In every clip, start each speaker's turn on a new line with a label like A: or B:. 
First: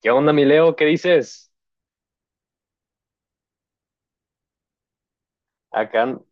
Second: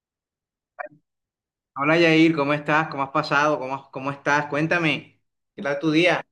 A: ¿Qué onda, mi Leo? ¿Qué dices?
B: Hola Yair, ¿cómo estás? ¿Cómo has pasado? ¿Cómo estás? Cuéntame, ¿qué tal tu
A: Acá,
B: día?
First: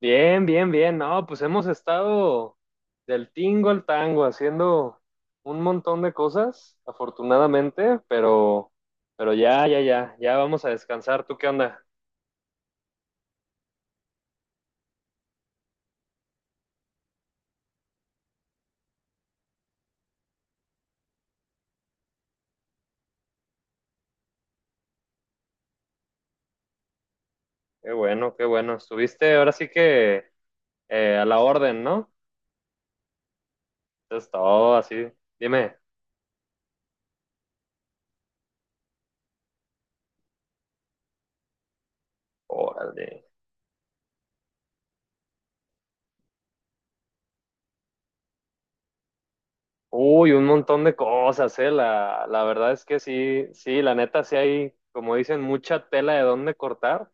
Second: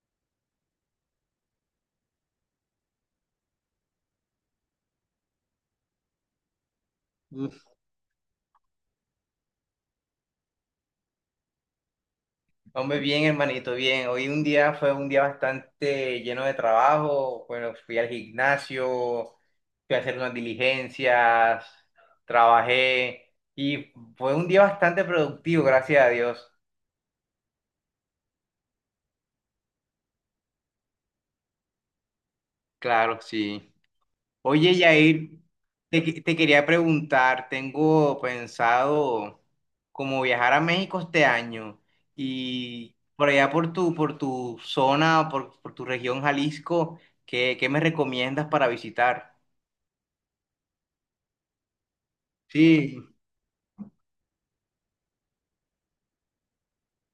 A: bien, bien, bien. No, pues hemos estado del tingo al tango haciendo un montón de cosas,
B: Uf.
A: afortunadamente, pero ya, ya, ya, ya vamos a descansar. ¿Tú qué onda?
B: Hombre, bien, hermanito, bien. Hoy un día fue un día bastante lleno de trabajo. Bueno, fui al gimnasio, fui a hacer unas diligencias, trabajé y fue un día bastante productivo, gracias a Dios.
A: Qué bueno, qué bueno. Estuviste ahora sí que a la orden, ¿no?
B: Claro, sí.
A: Entonces
B: Oye,
A: todo así.
B: Yair,
A: Dime.
B: te quería preguntar, tengo pensado como viajar a México este año y
A: Órale.
B: por allá por tu zona, por tu región Jalisco, ¿qué me recomiendas para visitar?
A: Uy, un montón de cosas, ¿eh? La verdad es que
B: Sí,
A: sí, sí, la neta sí hay, como dicen, mucha tela de dónde cortar.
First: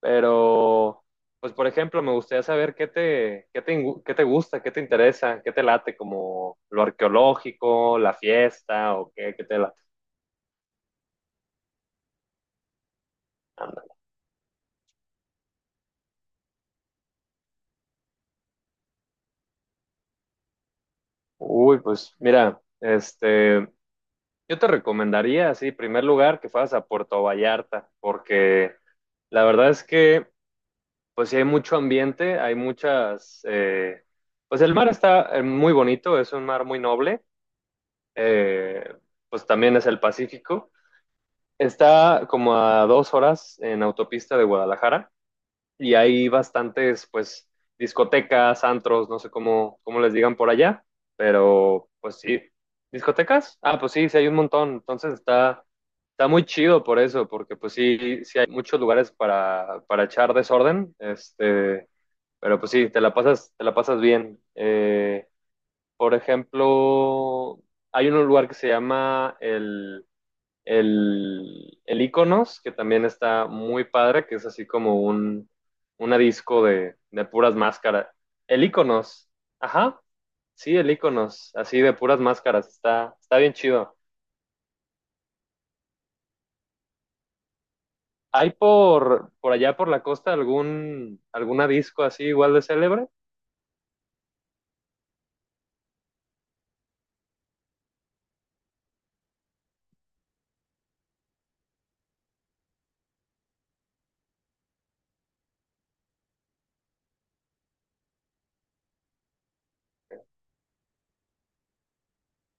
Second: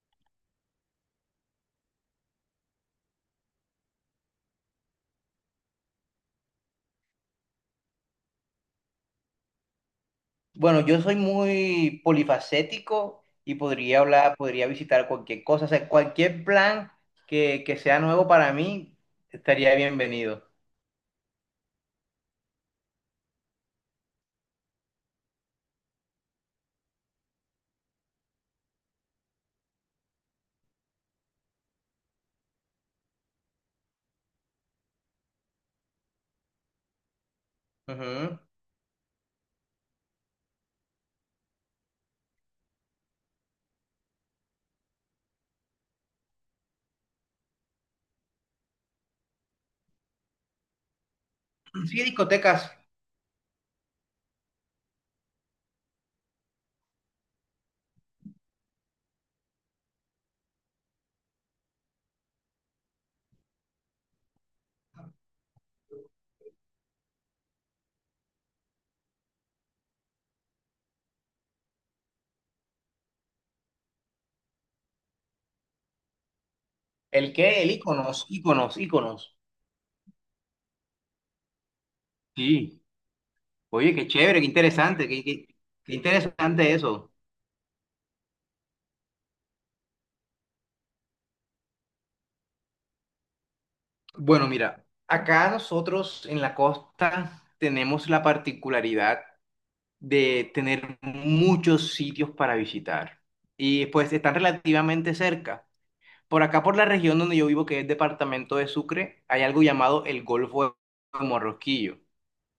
A: Pero, pues por ejemplo, me gustaría saber qué te gusta, qué te interesa, qué te late, como lo arqueológico, la fiesta o qué, qué te late.
B: bueno, yo soy muy polifacético y
A: Anda.
B: podría hablar, podría visitar cualquier cosa, o sea, cualquier plan que sea nuevo para mí estaría bienvenido.
A: Uy, pues mira, yo te recomendaría, sí, en primer lugar, que fueras a Puerto Vallarta, porque la verdad es que, pues sí hay mucho ambiente, hay muchas, pues el mar está muy bonito, es un mar muy noble,
B: Ujú.
A: eh, pues también es el Pacífico. Está como a 2 horas en autopista de Guadalajara y hay bastantes, pues, discotecas, antros, no sé cómo les digan por allá, pero
B: Sí,
A: pues sí.
B: discotecas.
A: ¿Discotecas? Ah, pues sí, sí hay un montón. Entonces está muy chido por eso, porque pues sí, sí hay muchos lugares para echar desorden, pero pues sí, te la pasas bien. Por ejemplo, hay un lugar que se llama el Iconos, que también está muy padre, que es así como un una disco de
B: ¿El
A: puras
B: qué? El
A: máscaras.
B: iconos,
A: El
B: iconos,
A: Iconos,
B: iconos.
A: ajá, sí, el Iconos, así de puras máscaras,
B: Sí.
A: está bien
B: Oye,
A: chido.
B: qué chévere, qué interesante, qué interesante eso.
A: ¿Hay por allá por la costa algún alguna disco así igual de célebre?
B: Bueno, mira, acá nosotros en la costa tenemos la particularidad de tener muchos sitios para visitar y pues están relativamente cerca. Por acá, por la región donde yo vivo, que es departamento de Sucre, hay algo llamado el Golfo de Morrosquillo.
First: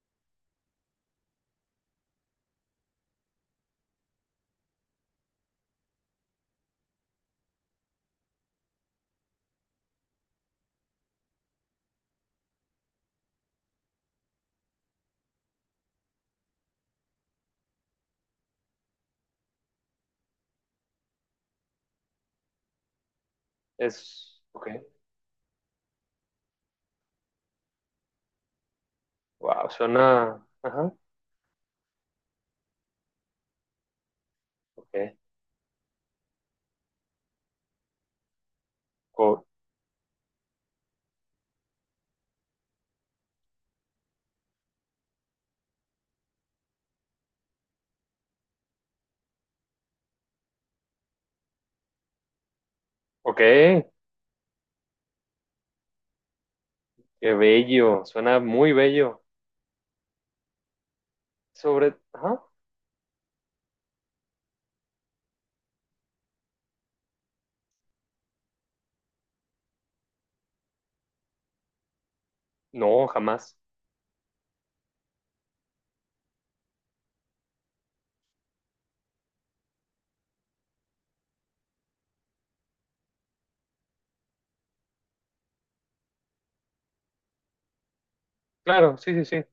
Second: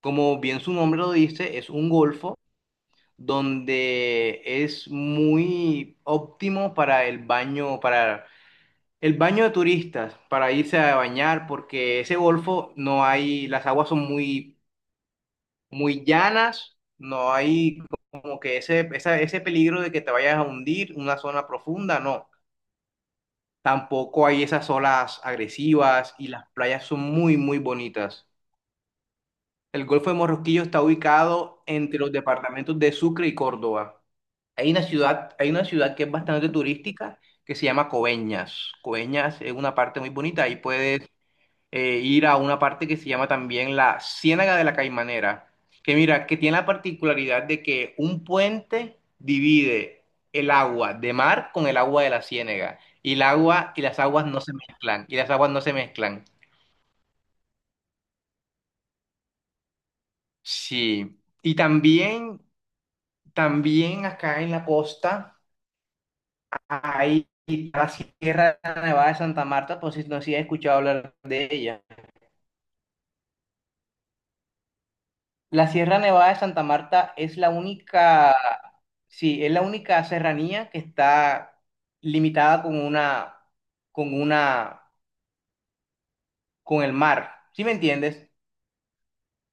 B: Como bien su nombre lo dice, es un golfo donde es muy óptimo para el baño de turistas, para irse a bañar, porque ese golfo no hay, las aguas son muy, muy llanas, no hay como que ese peligro de que te vayas a hundir una zona profunda, no. Tampoco
A: Es,
B: hay
A: ok,
B: esas olas agresivas y las playas son muy, muy bonitas.
A: wow,
B: El Golfo de
A: suena,
B: Morrosquillo está
A: ajá,
B: ubicado entre los departamentos de Sucre y Córdoba. Hay una
A: ok,
B: ciudad, hay una ciudad que es bastante turística que se llama Coveñas. Coveñas
A: co-
B: es una parte muy bonita. Ahí puedes ir a una parte que se llama también la Ciénaga de la Caimanera. Que mira, que tiene la particularidad de que un puente divide el agua de mar con el agua de la ciénaga. Y el
A: ok,
B: agua y las aguas no se mezclan. Y las aguas no se mezclan.
A: qué bello, suena muy bello.
B: Sí. Y
A: Sobre,
B: también,
A: ajá,
B: también acá en la costa. Ahí, la Sierra Nevada de Santa Marta, pues si no si has escuchado hablar de ella.
A: no, jamás.
B: La Sierra Nevada de Santa Marta es la única, sí, es la única serranía que está limitada con una, con el mar, ¿sí me entiendes?
A: Claro, sí, sí, sí,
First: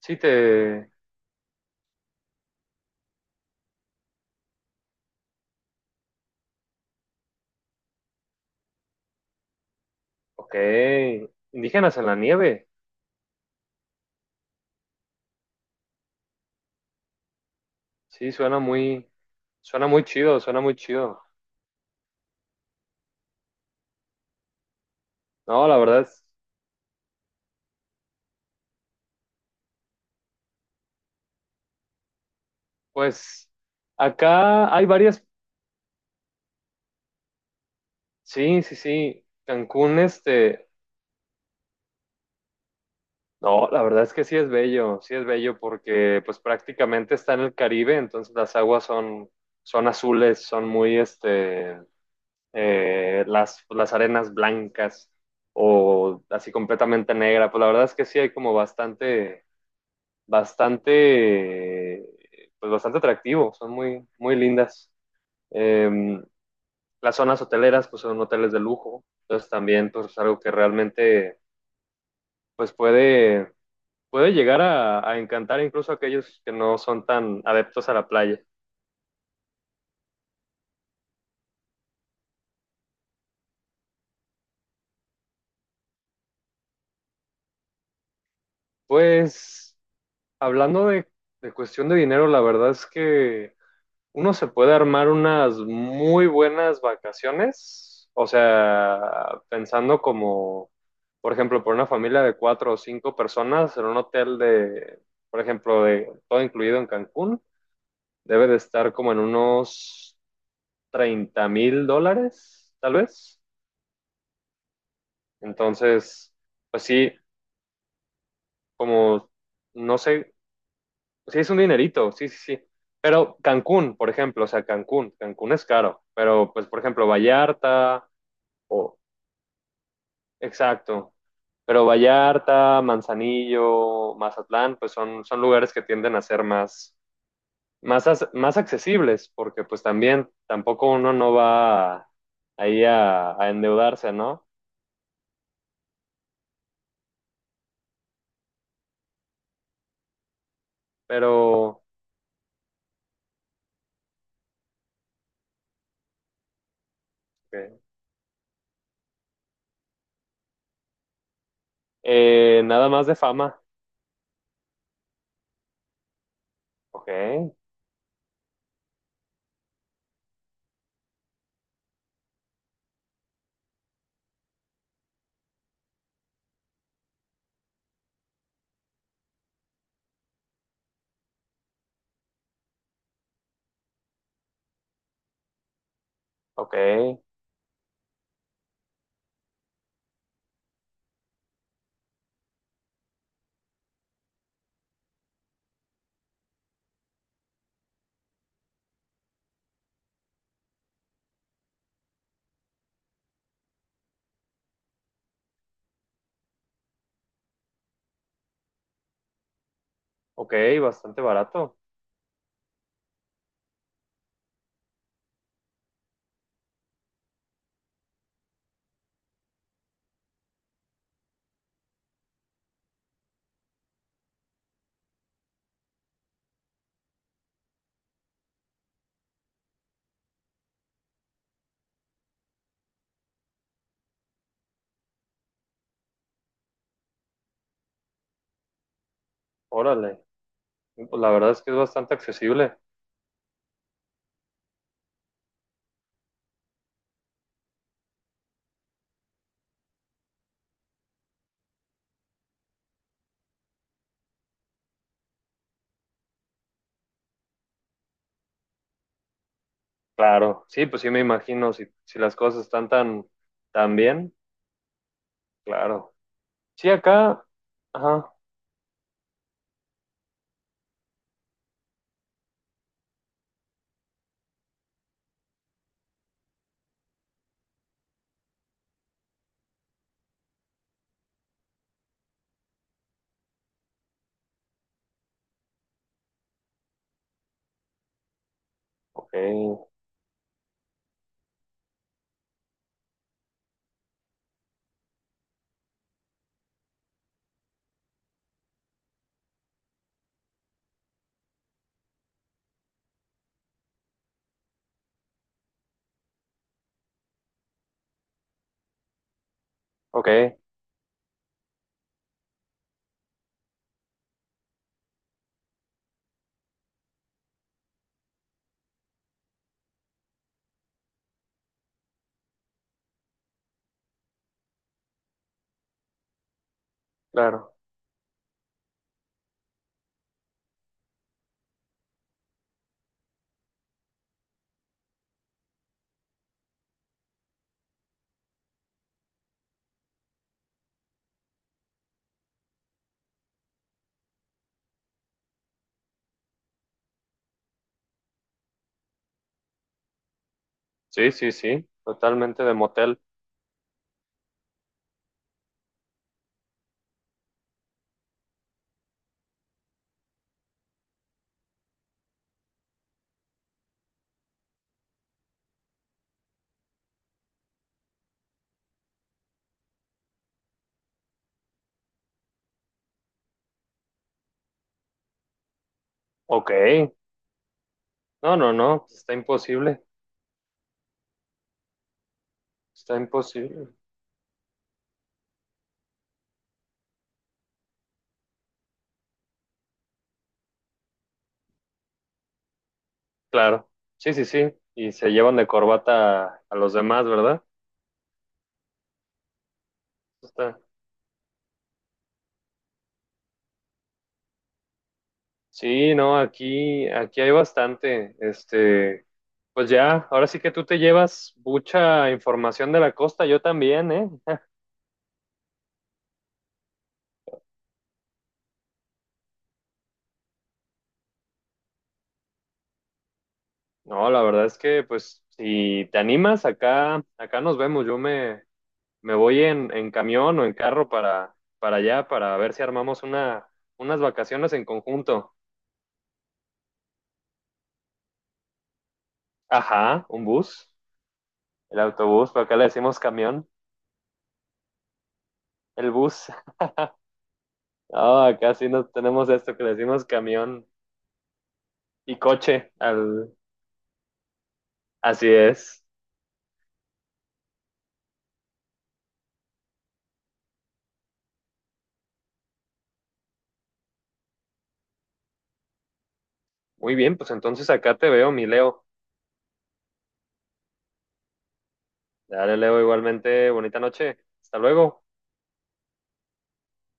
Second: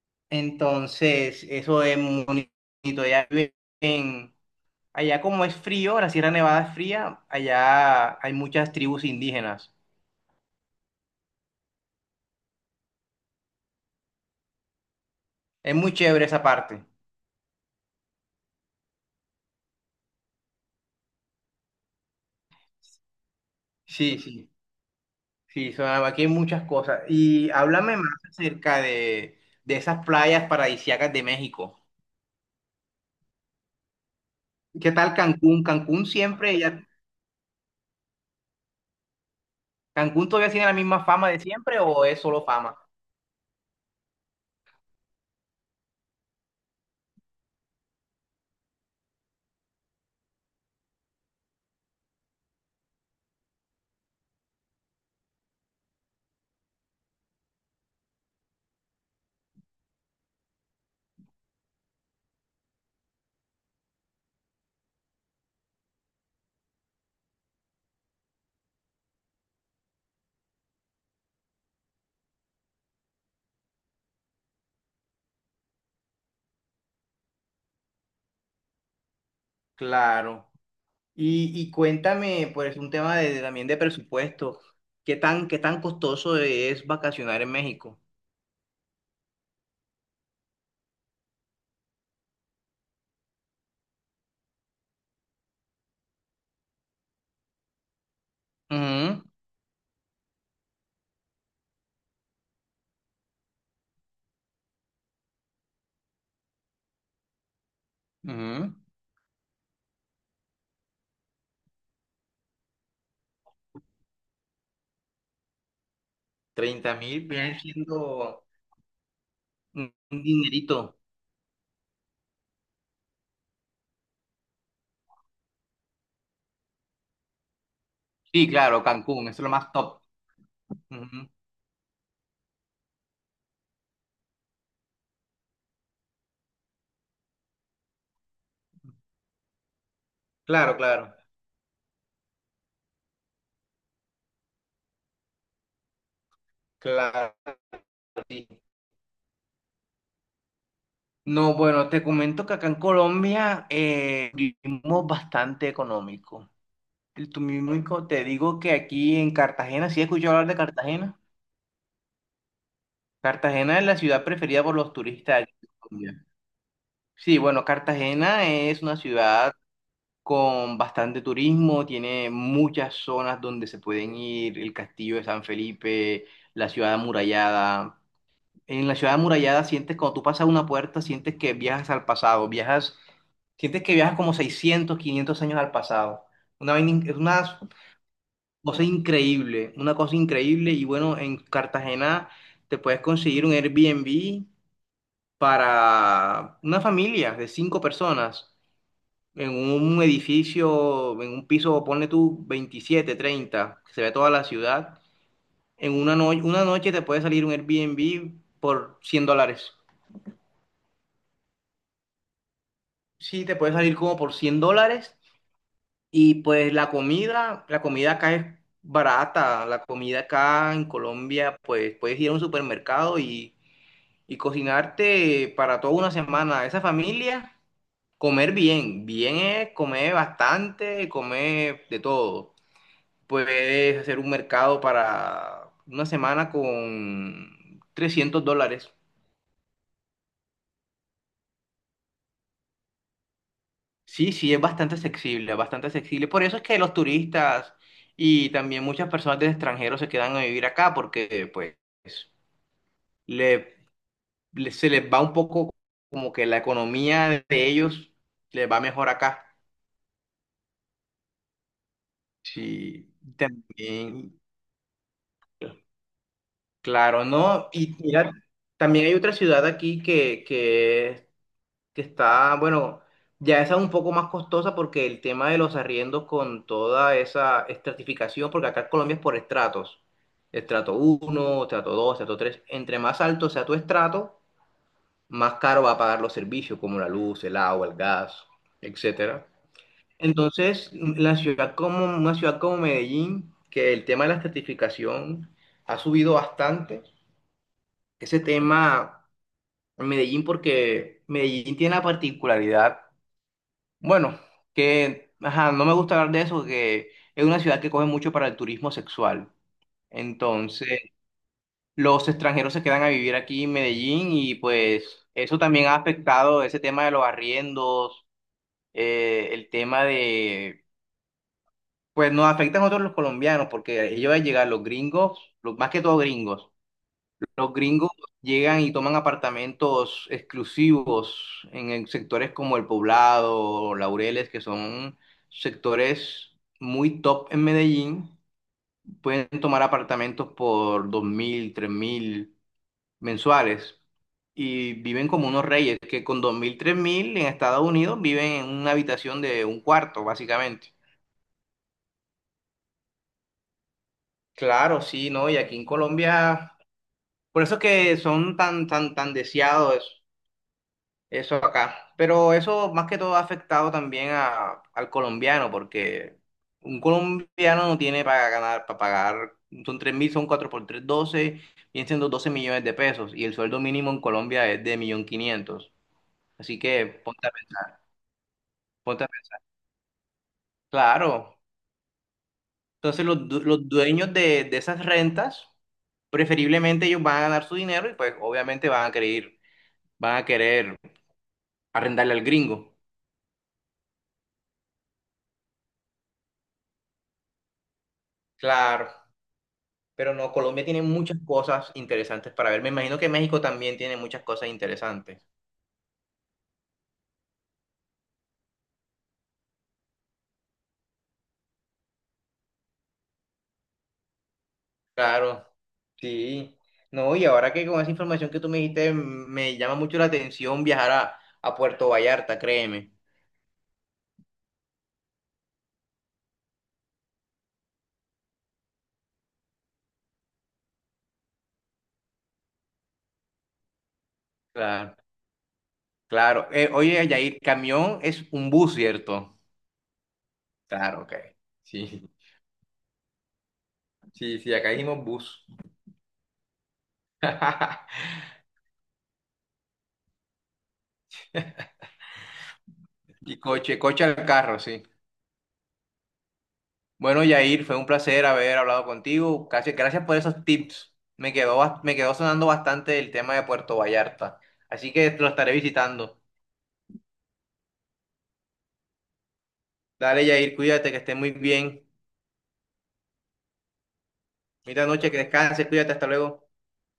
A: sí te,
B: Entonces, eso es muy bonito. Allá como es frío, la Sierra Nevada es fría, allá hay muchas tribus indígenas.
A: ok. Indígenas en la nieve.
B: Es muy chévere esa parte.
A: Sí, suena muy chido, suena muy chido.
B: Sí, sí.
A: No,
B: Sí,
A: la verdad,
B: sonaba, aquí hay muchas cosas. Y háblame más acerca de esas playas paradisíacas de México.
A: pues acá hay
B: ¿Qué tal
A: varias.
B: Cancún?
A: Sí, sí, sí. Cancún,
B: Cancún todavía tiene la misma fama de siempre o es solo fama?
A: no, la verdad es que sí es bello porque pues prácticamente está en el Caribe, entonces las aguas son azules, son muy, las arenas blancas o así completamente negra. Pues la verdad es que sí hay como bastante, pues bastante atractivo, son muy, muy lindas. Eh, las zonas hoteleras, pues son hoteles de lujo, entonces también pues, es algo que realmente pues puede llegar a encantar incluso a aquellos que no son tan adeptos a la playa.
B: Claro. Y cuéntame, pues, un tema de también de presupuesto. ¿Qué tan costoso es vacacionar en México?
A: Pues hablando de cuestión de dinero, la verdad es que uno se puede armar unas muy buenas vacaciones, o
B: Ujú,
A: sea, pensando como, por ejemplo, por una familia de cuatro o cinco personas en un hotel de, por ejemplo, de todo incluido en Cancún, debe de
B: ujú.
A: estar como en unos $30,000, tal vez. Entonces, pues
B: treinta
A: sí,
B: mil viene siendo
A: como,
B: un
A: no
B: un
A: sé,
B: dinerito.
A: sí es un dinerito, sí, sí, sí. Pero Cancún, por ejemplo, o sea, Cancún es caro, pero pues, por ejemplo, Vallarta.
B: Sí, claro, Cancún, eso es lo más top.
A: Exacto.
B: Ujú.
A: Pero Vallarta, Manzanillo, Mazatlán, pues son, son lugares que tienden a ser más accesibles, porque pues también
B: Claro,
A: tampoco uno
B: claro,
A: no va ahí a endeudarse, ¿no?
B: claro. Sí. No,
A: Pero
B: bueno, te comento que acá en Colombia vivimos bastante económico.
A: ok.
B: Te digo que aquí en Cartagena, ¿sí he escuchado hablar de Cartagena?
A: Nada más de fama.
B: Cartagena es la ciudad preferida por los turistas aquí en Colombia.
A: Ok,
B: Sí, bueno, Cartagena es una ciudad con bastante turismo, tiene muchas zonas donde se pueden ir, el Castillo de San Felipe, la ciudad amurallada. En la ciudad amurallada sientes, cuando tú pasas una puerta, sientes que viajas al pasado, viajas, sientes que viajas como 600 500 años al pasado.
A: ok,
B: Es una cosa increíble, una cosa increíble. Y bueno, en Cartagena te puedes conseguir un Airbnb para una familia de cinco personas en un edificio, en un piso, ponle tú 27 30 que se ve toda la ciudad. En una, no- una noche te puede salir un Airbnb por 100 dólares.
A: ok, bastante barato.
B: Sí, te puede salir como por 100 dólares y pues la comida, acá es barata, la comida acá en Colombia, pues puedes ir a un supermercado y cocinarte para toda una semana. Esa familia, comer bien, bien es comer bastante, comer de todo. Puedes hacer un mercado para una semana con 300 dólares.
A: Órale, pues la verdad es que es bastante accesible.
B: Sí, sí, es bastante accesible, bastante accesible. Por eso es que los turistas y también muchas personas del extranjero se quedan a vivir acá porque pues le, se les va un poco como que la economía de ellos les va mejor acá.
A: Claro, sí, pues sí me imagino, si las cosas están
B: Sí,
A: tan, tan bien,
B: también,
A: claro. Sí,
B: claro,
A: acá,
B: ¿no? Y mira,
A: ajá.
B: también hay otra ciudad aquí que está, bueno, ya esa es un poco más costosa porque el tema de los arriendos con toda esa estratificación, porque acá en Colombia es por estratos, estrato uno estrato 2 estrato 3 entre más alto sea tu estrato, más caro va a pagar los servicios como la luz, el agua, el gas,
A: Ok,
B: etcétera. Entonces, la ciudad como una ciudad como Medellín, que el tema de la estratificación ha subido bastante, ese tema en Medellín porque Medellín tiene la particularidad. Bueno, que ajá, no me gusta hablar de eso, que es una ciudad que coge mucho para el turismo sexual.
A: ok,
B: Entonces, los extranjeros se quedan a vivir aquí en Medellín y pues eso también ha afectado ese tema de los arriendos, eh, el tema de, pues nos afecta a nosotros los colombianos, porque ellos al llegar, los gringos, más que todo gringos. Los
A: claro.
B: gringos llegan y toman apartamentos exclusivos en sectores como El Poblado, Laureles, que son sectores muy top en Medellín. Pueden tomar apartamentos por dos mil, tres mil mensuales y viven como unos reyes, que con dos mil, tres mil en Estados Unidos viven en una habitación de un cuarto, básicamente.
A: Sí, sí, sí, totalmente de motel.
B: Claro, sí, ¿no? Y aquí en Colombia, por eso es que son tan, tan, tan deseados. Eso acá. Pero eso más que todo ha afectado también al colombiano, porque un colombiano no tiene para ganar, para pagar, son 3 mil, son 4 por 3 12 vienen siendo 12 millones de pesos, y el sueldo mínimo en Colombia es de 1.500.000.
A: Ok,
B: Así que
A: no, no, no,
B: ponte a
A: está
B: pens-
A: imposible,
B: Claro.
A: está
B: Entonces
A: imposible.
B: los dueños de esas rentas, preferiblemente ellos van a ganar su dinero y pues obviamente van a querer arrendarle al gringo.
A: Claro, sí, sí, sí. Y se llevan de corbata a los demás, ¿verdad?
B: Claro. Pero no,
A: Está.
B: Colombia tiene muchas cosas interesantes para ver. Me imagino que México también tiene muchas cosas interesantes.
A: Sí, no, aquí hay bastante. Pues ya, ahora sí que tú te llevas mucha información de la costa, yo también, ¿eh?
B: Claro, sí. No, y ahora que con esa información que tú me dijiste, me llama mucho la atención viajar a Puerto Vallarta, créeme.
A: No, la verdad es que, pues, si te animas, acá nos vemos. Yo me voy en camión o en carro para allá para ver si armamos unas vacaciones en
B: Claro,
A: conjunto.
B: claro. Oye, Yair, camión es un bus, ¿cierto?
A: Ajá, un bus,
B: Claro, ok.
A: el
B: Sí,
A: autobús, pero acá le decimos camión,
B: sí, sí, acá dijimos bus.
A: el bus. Ah, acá sí no tenemos esto que le decimos camión y coche. Al...
B: Y coche, coche al carro, sí.
A: Así es.
B: Bueno, Yair, fue un placer haber hablado contigo. Gracias por esos tips. Me quedó sonando bastante el tema de Puerto Vallarta. Así que lo estaré visitando.
A: Muy bien, pues entonces acá te veo, mi Leo.
B: Dale, Yair, cuídate, que estés muy bien.
A: Dale, Leo, igualmente, bonita noche. Hasta
B: Bonita
A: luego.
B: noche, que descanses, cuídate, hasta luego.